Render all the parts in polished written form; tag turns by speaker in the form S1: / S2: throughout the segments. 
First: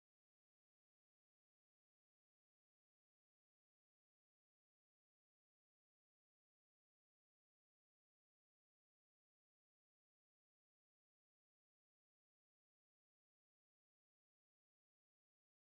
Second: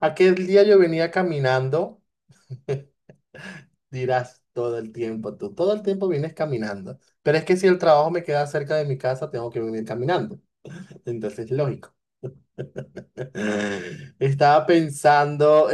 S1: Aquel día yo venía caminando. Dirás todo el tiempo, tú todo el tiempo vienes caminando, pero es que si el trabajo me queda cerca de mi casa, tengo que venir caminando, entonces lógico. Estaba pensando.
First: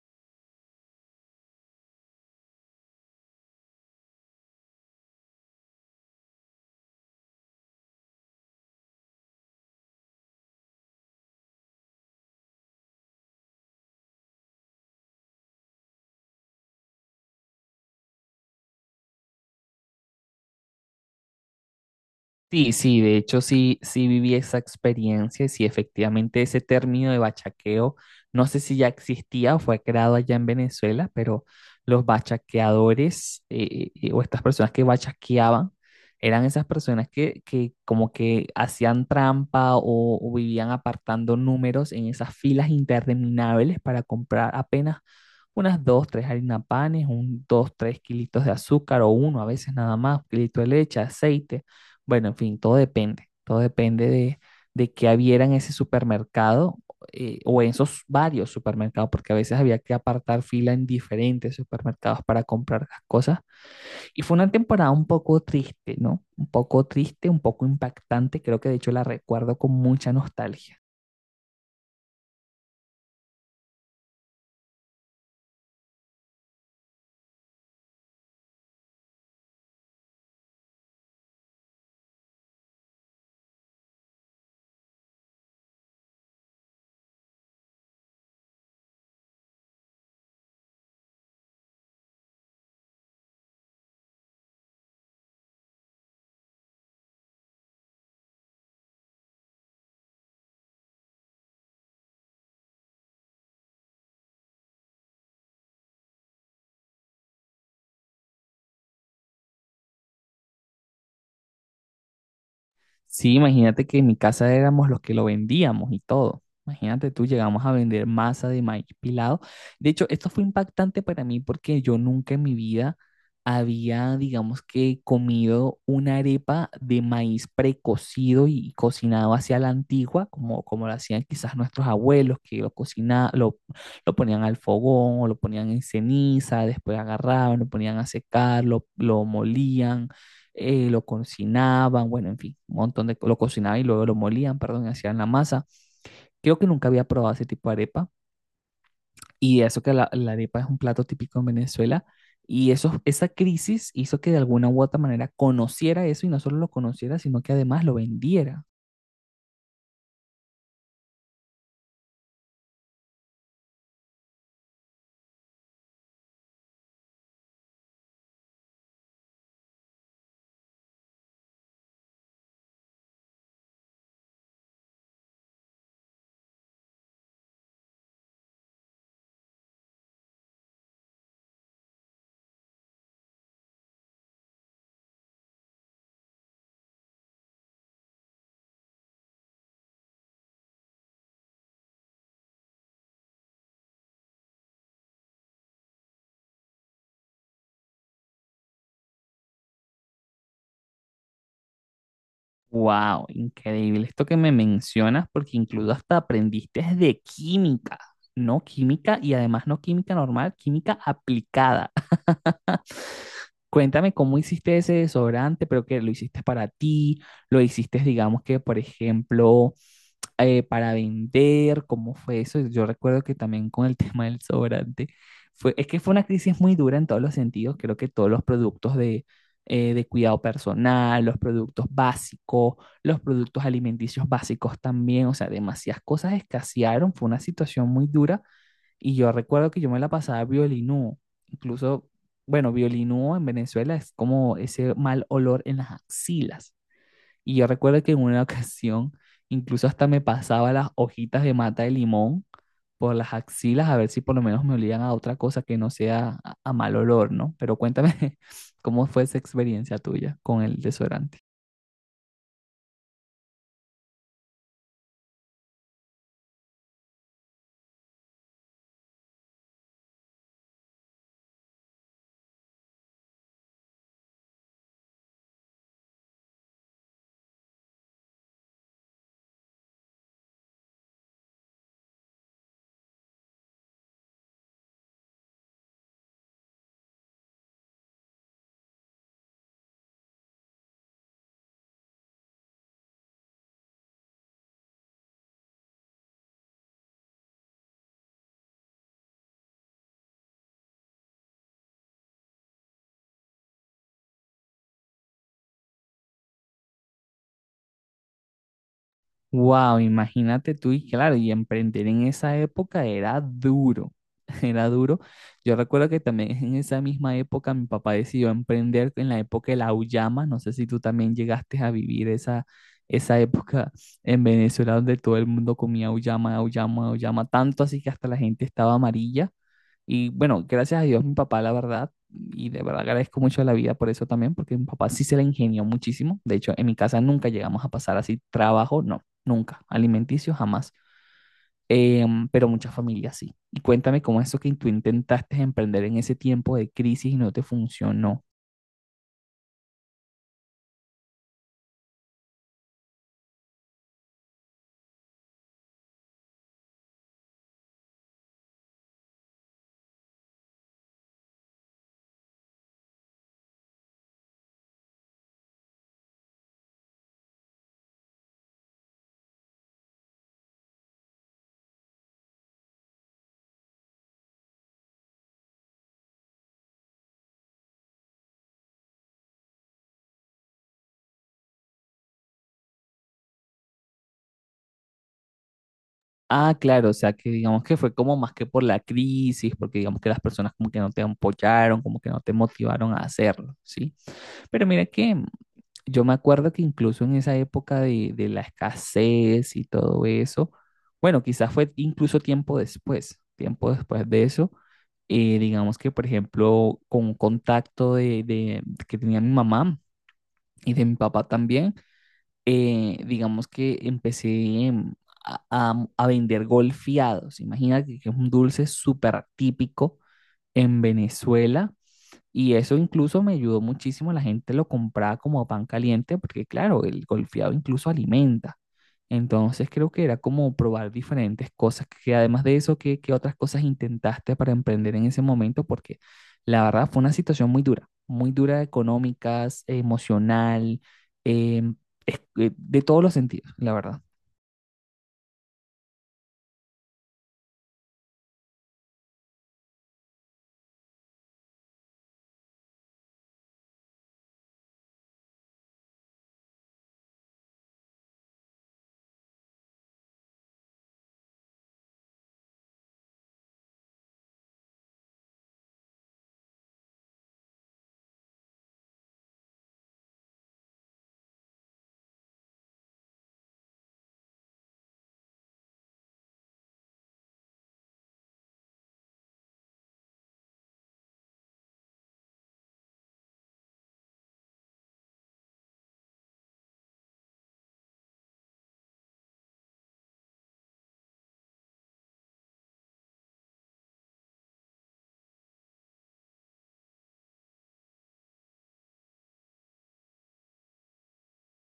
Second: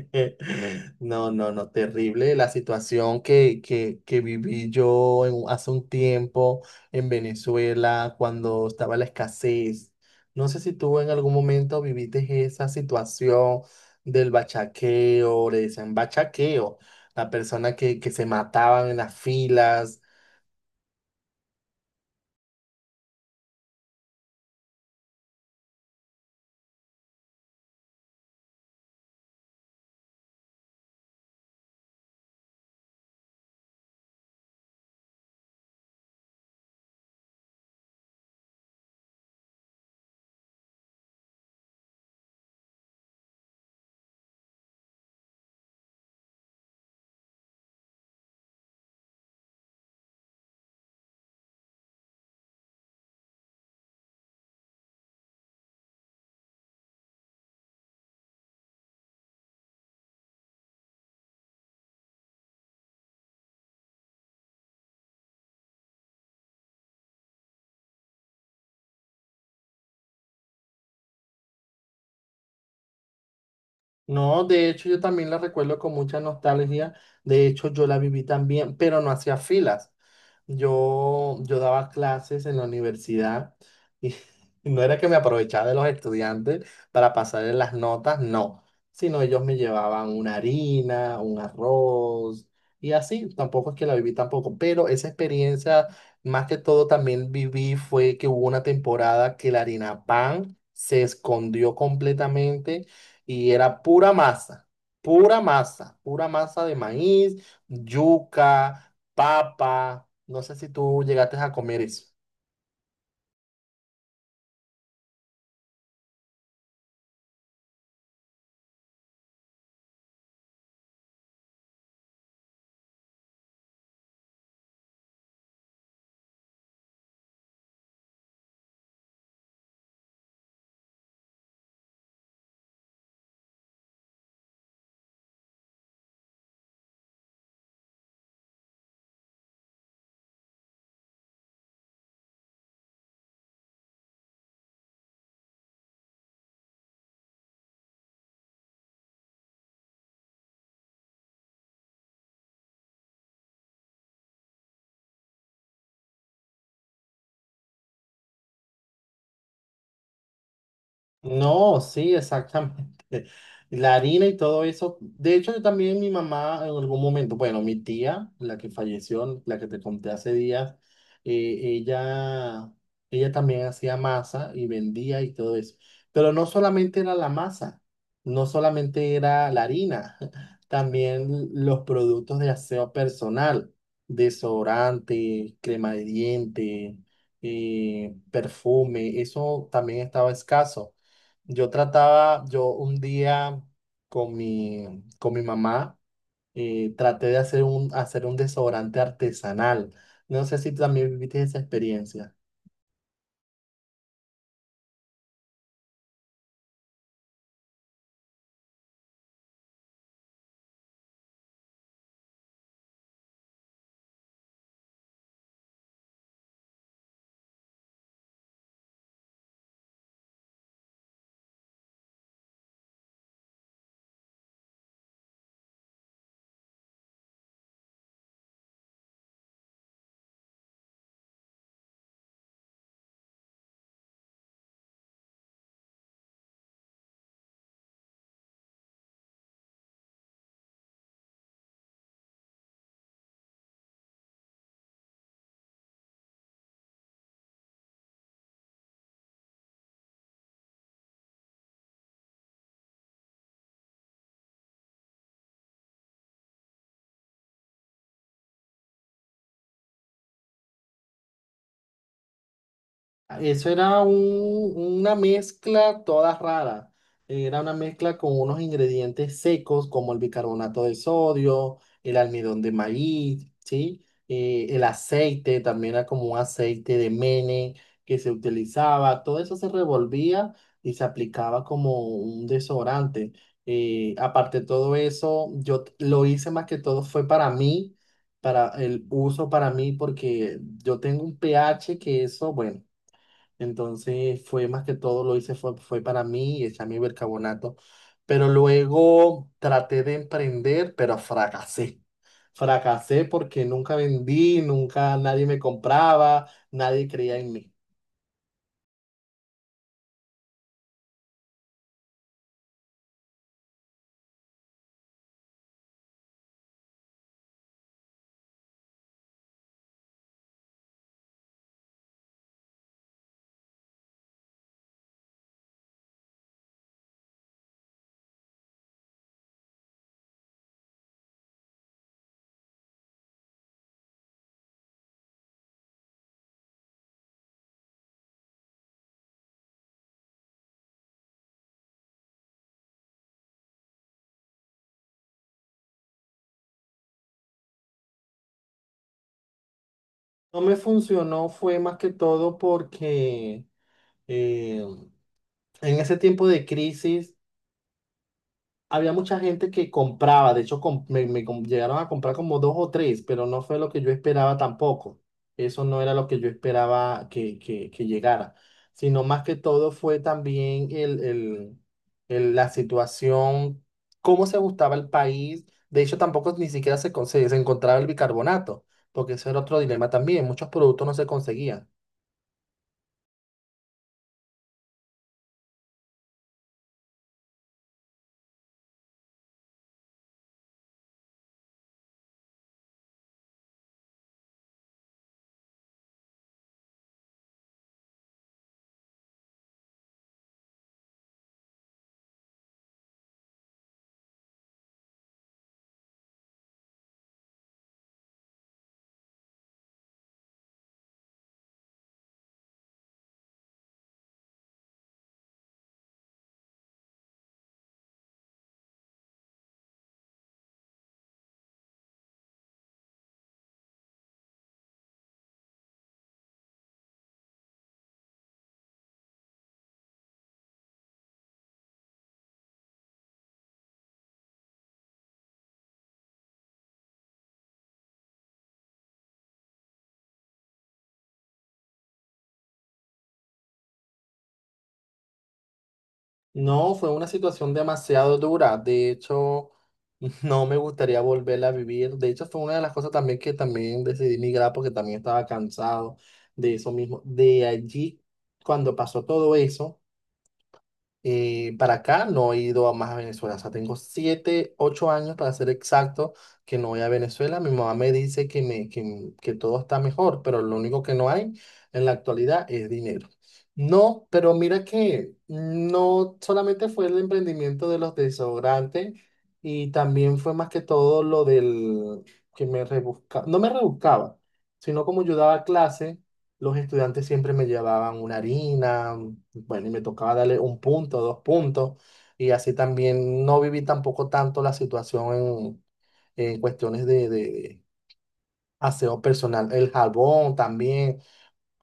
S1: No, no, no, terrible la situación que viví yo en hace un tiempo en Venezuela cuando estaba la escasez. No sé si tú en algún momento viviste esa situación del bachaqueo, le decían bachaqueo, la persona que se mataban en las filas.
S2: Sí, sí, de hecho sí, sí viví esa experiencia y sí, efectivamente ese término de bachaqueo, no sé si ya existía o fue creado allá en Venezuela, pero los bachaqueadores o estas personas que bachaqueaban eran esas personas que como que hacían trampa o vivían apartando números en esas filas interminables para comprar apenas unas dos, tres harina panes, un dos, tres kilitos de azúcar o uno a veces nada más, un kilito de leche, aceite, bueno, en fin, todo depende de qué hubiera en ese supermercado, o en esos varios supermercados, porque a veces había que apartar fila en diferentes supermercados para comprar las cosas. Y fue una temporada un poco triste, ¿no? Un poco triste, un poco impactante, creo que de hecho la recuerdo con mucha nostalgia.
S1: No, de hecho yo también la recuerdo con mucha nostalgia. De hecho yo la viví también, pero no hacía filas. Yo daba clases en la universidad y no era que me aprovechaba de los estudiantes para pasarles las notas, no, sino ellos me llevaban una harina, un arroz y así. Tampoco es que la viví tampoco, pero esa experiencia más que todo también viví fue que hubo una temporada que la harina pan se escondió completamente y era pura masa, pura masa, pura masa de maíz, yuca, papa. No sé si tú llegaste a comer eso.
S2: Sí, imagínate que en mi casa éramos los que lo vendíamos y todo. Imagínate tú, llegamos a vender masa de maíz pilado. De hecho, esto fue impactante para mí porque yo nunca en mi vida había, digamos que, comido una arepa de maíz precocido y cocinado hacia la antigua, como, como lo hacían quizás nuestros abuelos, que lo cocina, lo ponían al fogón o lo ponían en ceniza, después agarraban, lo ponían a secar, lo molían, lo cocinaban, bueno, en fin, un montón de, lo cocinaban y luego lo molían, perdón, y hacían la masa. Creo que nunca había probado ese tipo de arepa y eso que la arepa es un plato típico en Venezuela y eso, esa crisis hizo que de alguna u otra manera conociera eso y no solo lo conociera, sino que además lo vendiera.
S1: No, sí, exactamente. La harina y todo eso. De hecho, yo también mi mamá en algún momento, bueno, mi tía, la que falleció, la que te conté hace días, ella, ella también hacía masa y vendía y todo eso. Pero no solamente era la masa, no solamente era la harina, también los productos de aseo personal, desodorante, crema de diente, perfume, eso también estaba escaso. Yo trataba, yo un día con mi mamá, traté de hacer un desodorante artesanal. No sé si también viviste esa experiencia.
S2: Wow, increíble esto que me mencionas porque incluso hasta aprendiste de química, no química y además no química normal, química aplicada. Cuéntame cómo hiciste ese desodorante, pero que lo hiciste para ti, lo hiciste, digamos que, por ejemplo, para vender, ¿cómo fue eso? Yo recuerdo que también con el tema del desodorante, fue, es que fue una crisis muy dura en todos los sentidos, creo que todos los productos de cuidado personal, los productos básicos, los productos alimenticios básicos también, o sea, demasiadas cosas escasearon, fue una situación muy dura y yo recuerdo que yo me la pasaba violinúo. Incluso, bueno, violinúo en Venezuela es como ese mal olor en las axilas. Y yo recuerdo que en una ocasión, incluso hasta me pasaba las hojitas de mata de limón por las axilas a ver si por lo menos me olían a otra cosa que no sea a mal olor, ¿no? Pero cuéntame cómo fue esa experiencia tuya con el desodorante.
S1: Claro. Eso era una mezcla toda rara. Era una mezcla con unos ingredientes secos como el bicarbonato de sodio, el almidón de maíz, ¿sí? El aceite también era como un aceite de mene que se utilizaba. Todo eso se revolvía y se aplicaba como un desodorante. Aparte de todo eso, yo lo hice más que todo fue para mí, para el uso para mí, porque yo tengo un pH que eso, bueno. Entonces fue más que todo lo hice fue, fue para mí y echarme bicarbonato. Pero luego traté de emprender, pero fracasé. Fracasé porque nunca vendí, nunca nadie me compraba, nadie creía en mí.
S2: Wow, imagínate tú y claro, y emprender en esa época era duro, era duro. Yo recuerdo que también en esa misma época mi papá decidió emprender en la época de la auyama, no sé si tú también llegaste a vivir esa, esa época en Venezuela donde todo el mundo comía auyama, auyama, auyama, tanto así que hasta la gente estaba amarilla. Y bueno, gracias a Dios, mi papá, la verdad, y de verdad agradezco mucho a la vida por eso también, porque mi papá sí se la ingenió muchísimo. De hecho, en mi casa nunca llegamos a pasar así trabajo, no, nunca, alimenticio jamás. Em, pero muchas familias sí. Y cuéntame cómo es eso que tú intentaste emprender en ese tiempo de crisis y no te funcionó.
S1: No me funcionó, fue más que todo porque eh, en ese tiempo de crisis había mucha gente que compraba, de hecho me, llegaron a comprar como dos o tres, pero no fue lo que yo esperaba tampoco. Eso no era lo que yo esperaba que llegara, sino más que todo fue también el, la situación, cómo se gustaba el país. De hecho, tampoco ni siquiera se, se encontraba el bicarbonato, porque eso era otro dilema también. Muchos productos no se conseguían.
S2: Ah, claro, o sea que digamos que fue como más que por la crisis, porque digamos que las personas como que no te apoyaron, como que no te motivaron a hacerlo, ¿sí? Pero mira que yo me acuerdo que incluso en esa época de la escasez y todo eso, bueno, quizás fue incluso tiempo después de eso, digamos que por ejemplo con un contacto que tenía mi mamá y de mi papá también, digamos que empecé, a vender golfeados. Imagínate que es un dulce súper típico en Venezuela y eso incluso me ayudó muchísimo. La gente lo compraba como pan caliente porque, claro, el golfeado incluso alimenta. Entonces creo que era como probar diferentes cosas. Que además de eso, ¿qué, qué otras cosas intentaste para emprender en ese momento? Porque la verdad fue una situación muy dura económicas, emocional, em, de todos los sentidos, la verdad.
S1: No, fue una situación demasiado dura. De hecho, no me gustaría volverla a vivir. De hecho, fue una de las cosas también que también decidí migrar porque también estaba cansado de eso mismo. De allí, cuando pasó todo eso, para acá no he ido a más a Venezuela. O sea, tengo 7, 8 años para ser exacto que no voy a Venezuela. Mi mamá me dice que todo está mejor, pero lo único que no hay en la actualidad es dinero. No, pero mira que no solamente fue el emprendimiento de los desodorantes y también fue más que todo lo del que me rebuscaba, no me rebuscaba, sino como yo daba clase los estudiantes siempre me llevaban una harina, bueno, y me tocaba darle un punto, dos puntos, y así también no viví tampoco tanto la situación en cuestiones de aseo personal. El jabón también,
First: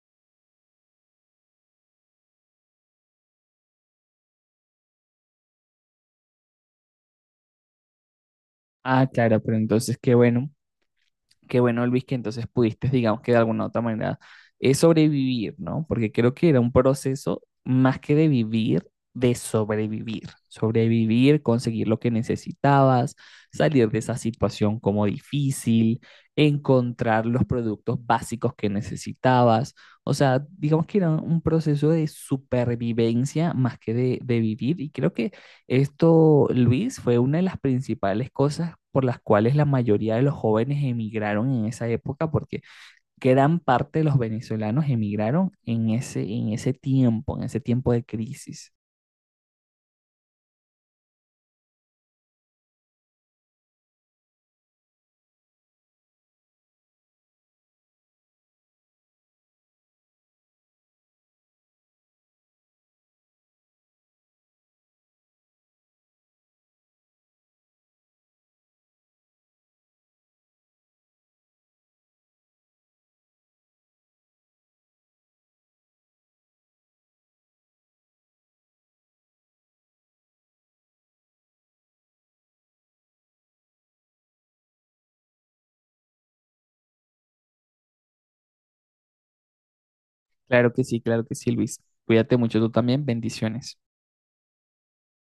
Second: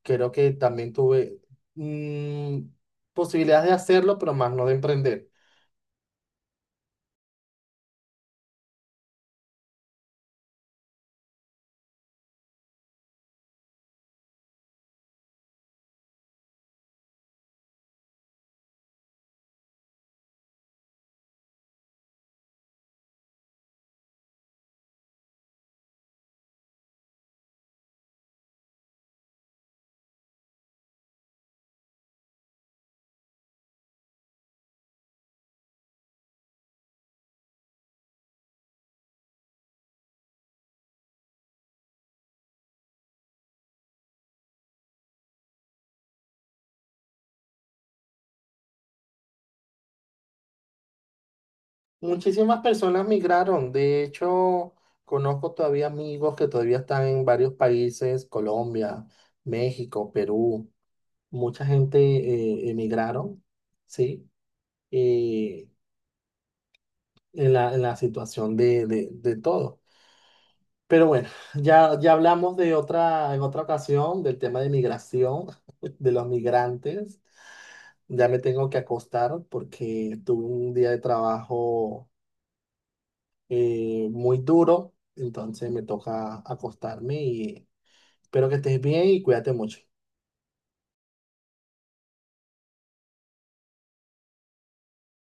S1: creo que también tuve mm, posibilidades de hacerlo, pero más no de emprender.
S2: Ah, claro, pero entonces qué bueno. Qué bueno, Luis, que entonces pudiste, digamos que de alguna u otra manera, sobrevivir, ¿no? Porque creo que era un proceso más que de vivir, de sobrevivir. Sobrevivir, conseguir lo que necesitabas, salir de esa situación como difícil, encontrar los productos básicos que necesitabas. O sea, digamos que era un proceso de supervivencia más que de vivir y creo que esto, Luis, fue una de las principales cosas por las cuales la mayoría de los jóvenes emigraron en esa época, porque gran parte de los venezolanos emigraron en ese tiempo de crisis.
S1: Muchísimas personas migraron, de hecho, conozco todavía amigos que todavía están en varios países, Colombia, México, Perú. Mucha gente emigraron, ¿sí? Eh, en la situación de todo. Pero bueno, ya, ya hablamos de otra, en otra ocasión del tema de migración, de los migrantes. Ya me tengo que acostar porque tuve un día de trabajo muy duro, entonces me toca acostarme y espero que estés bien y cuídate mucho.
S2: Claro que sí, Luis. Cuídate mucho tú también. Bendiciones.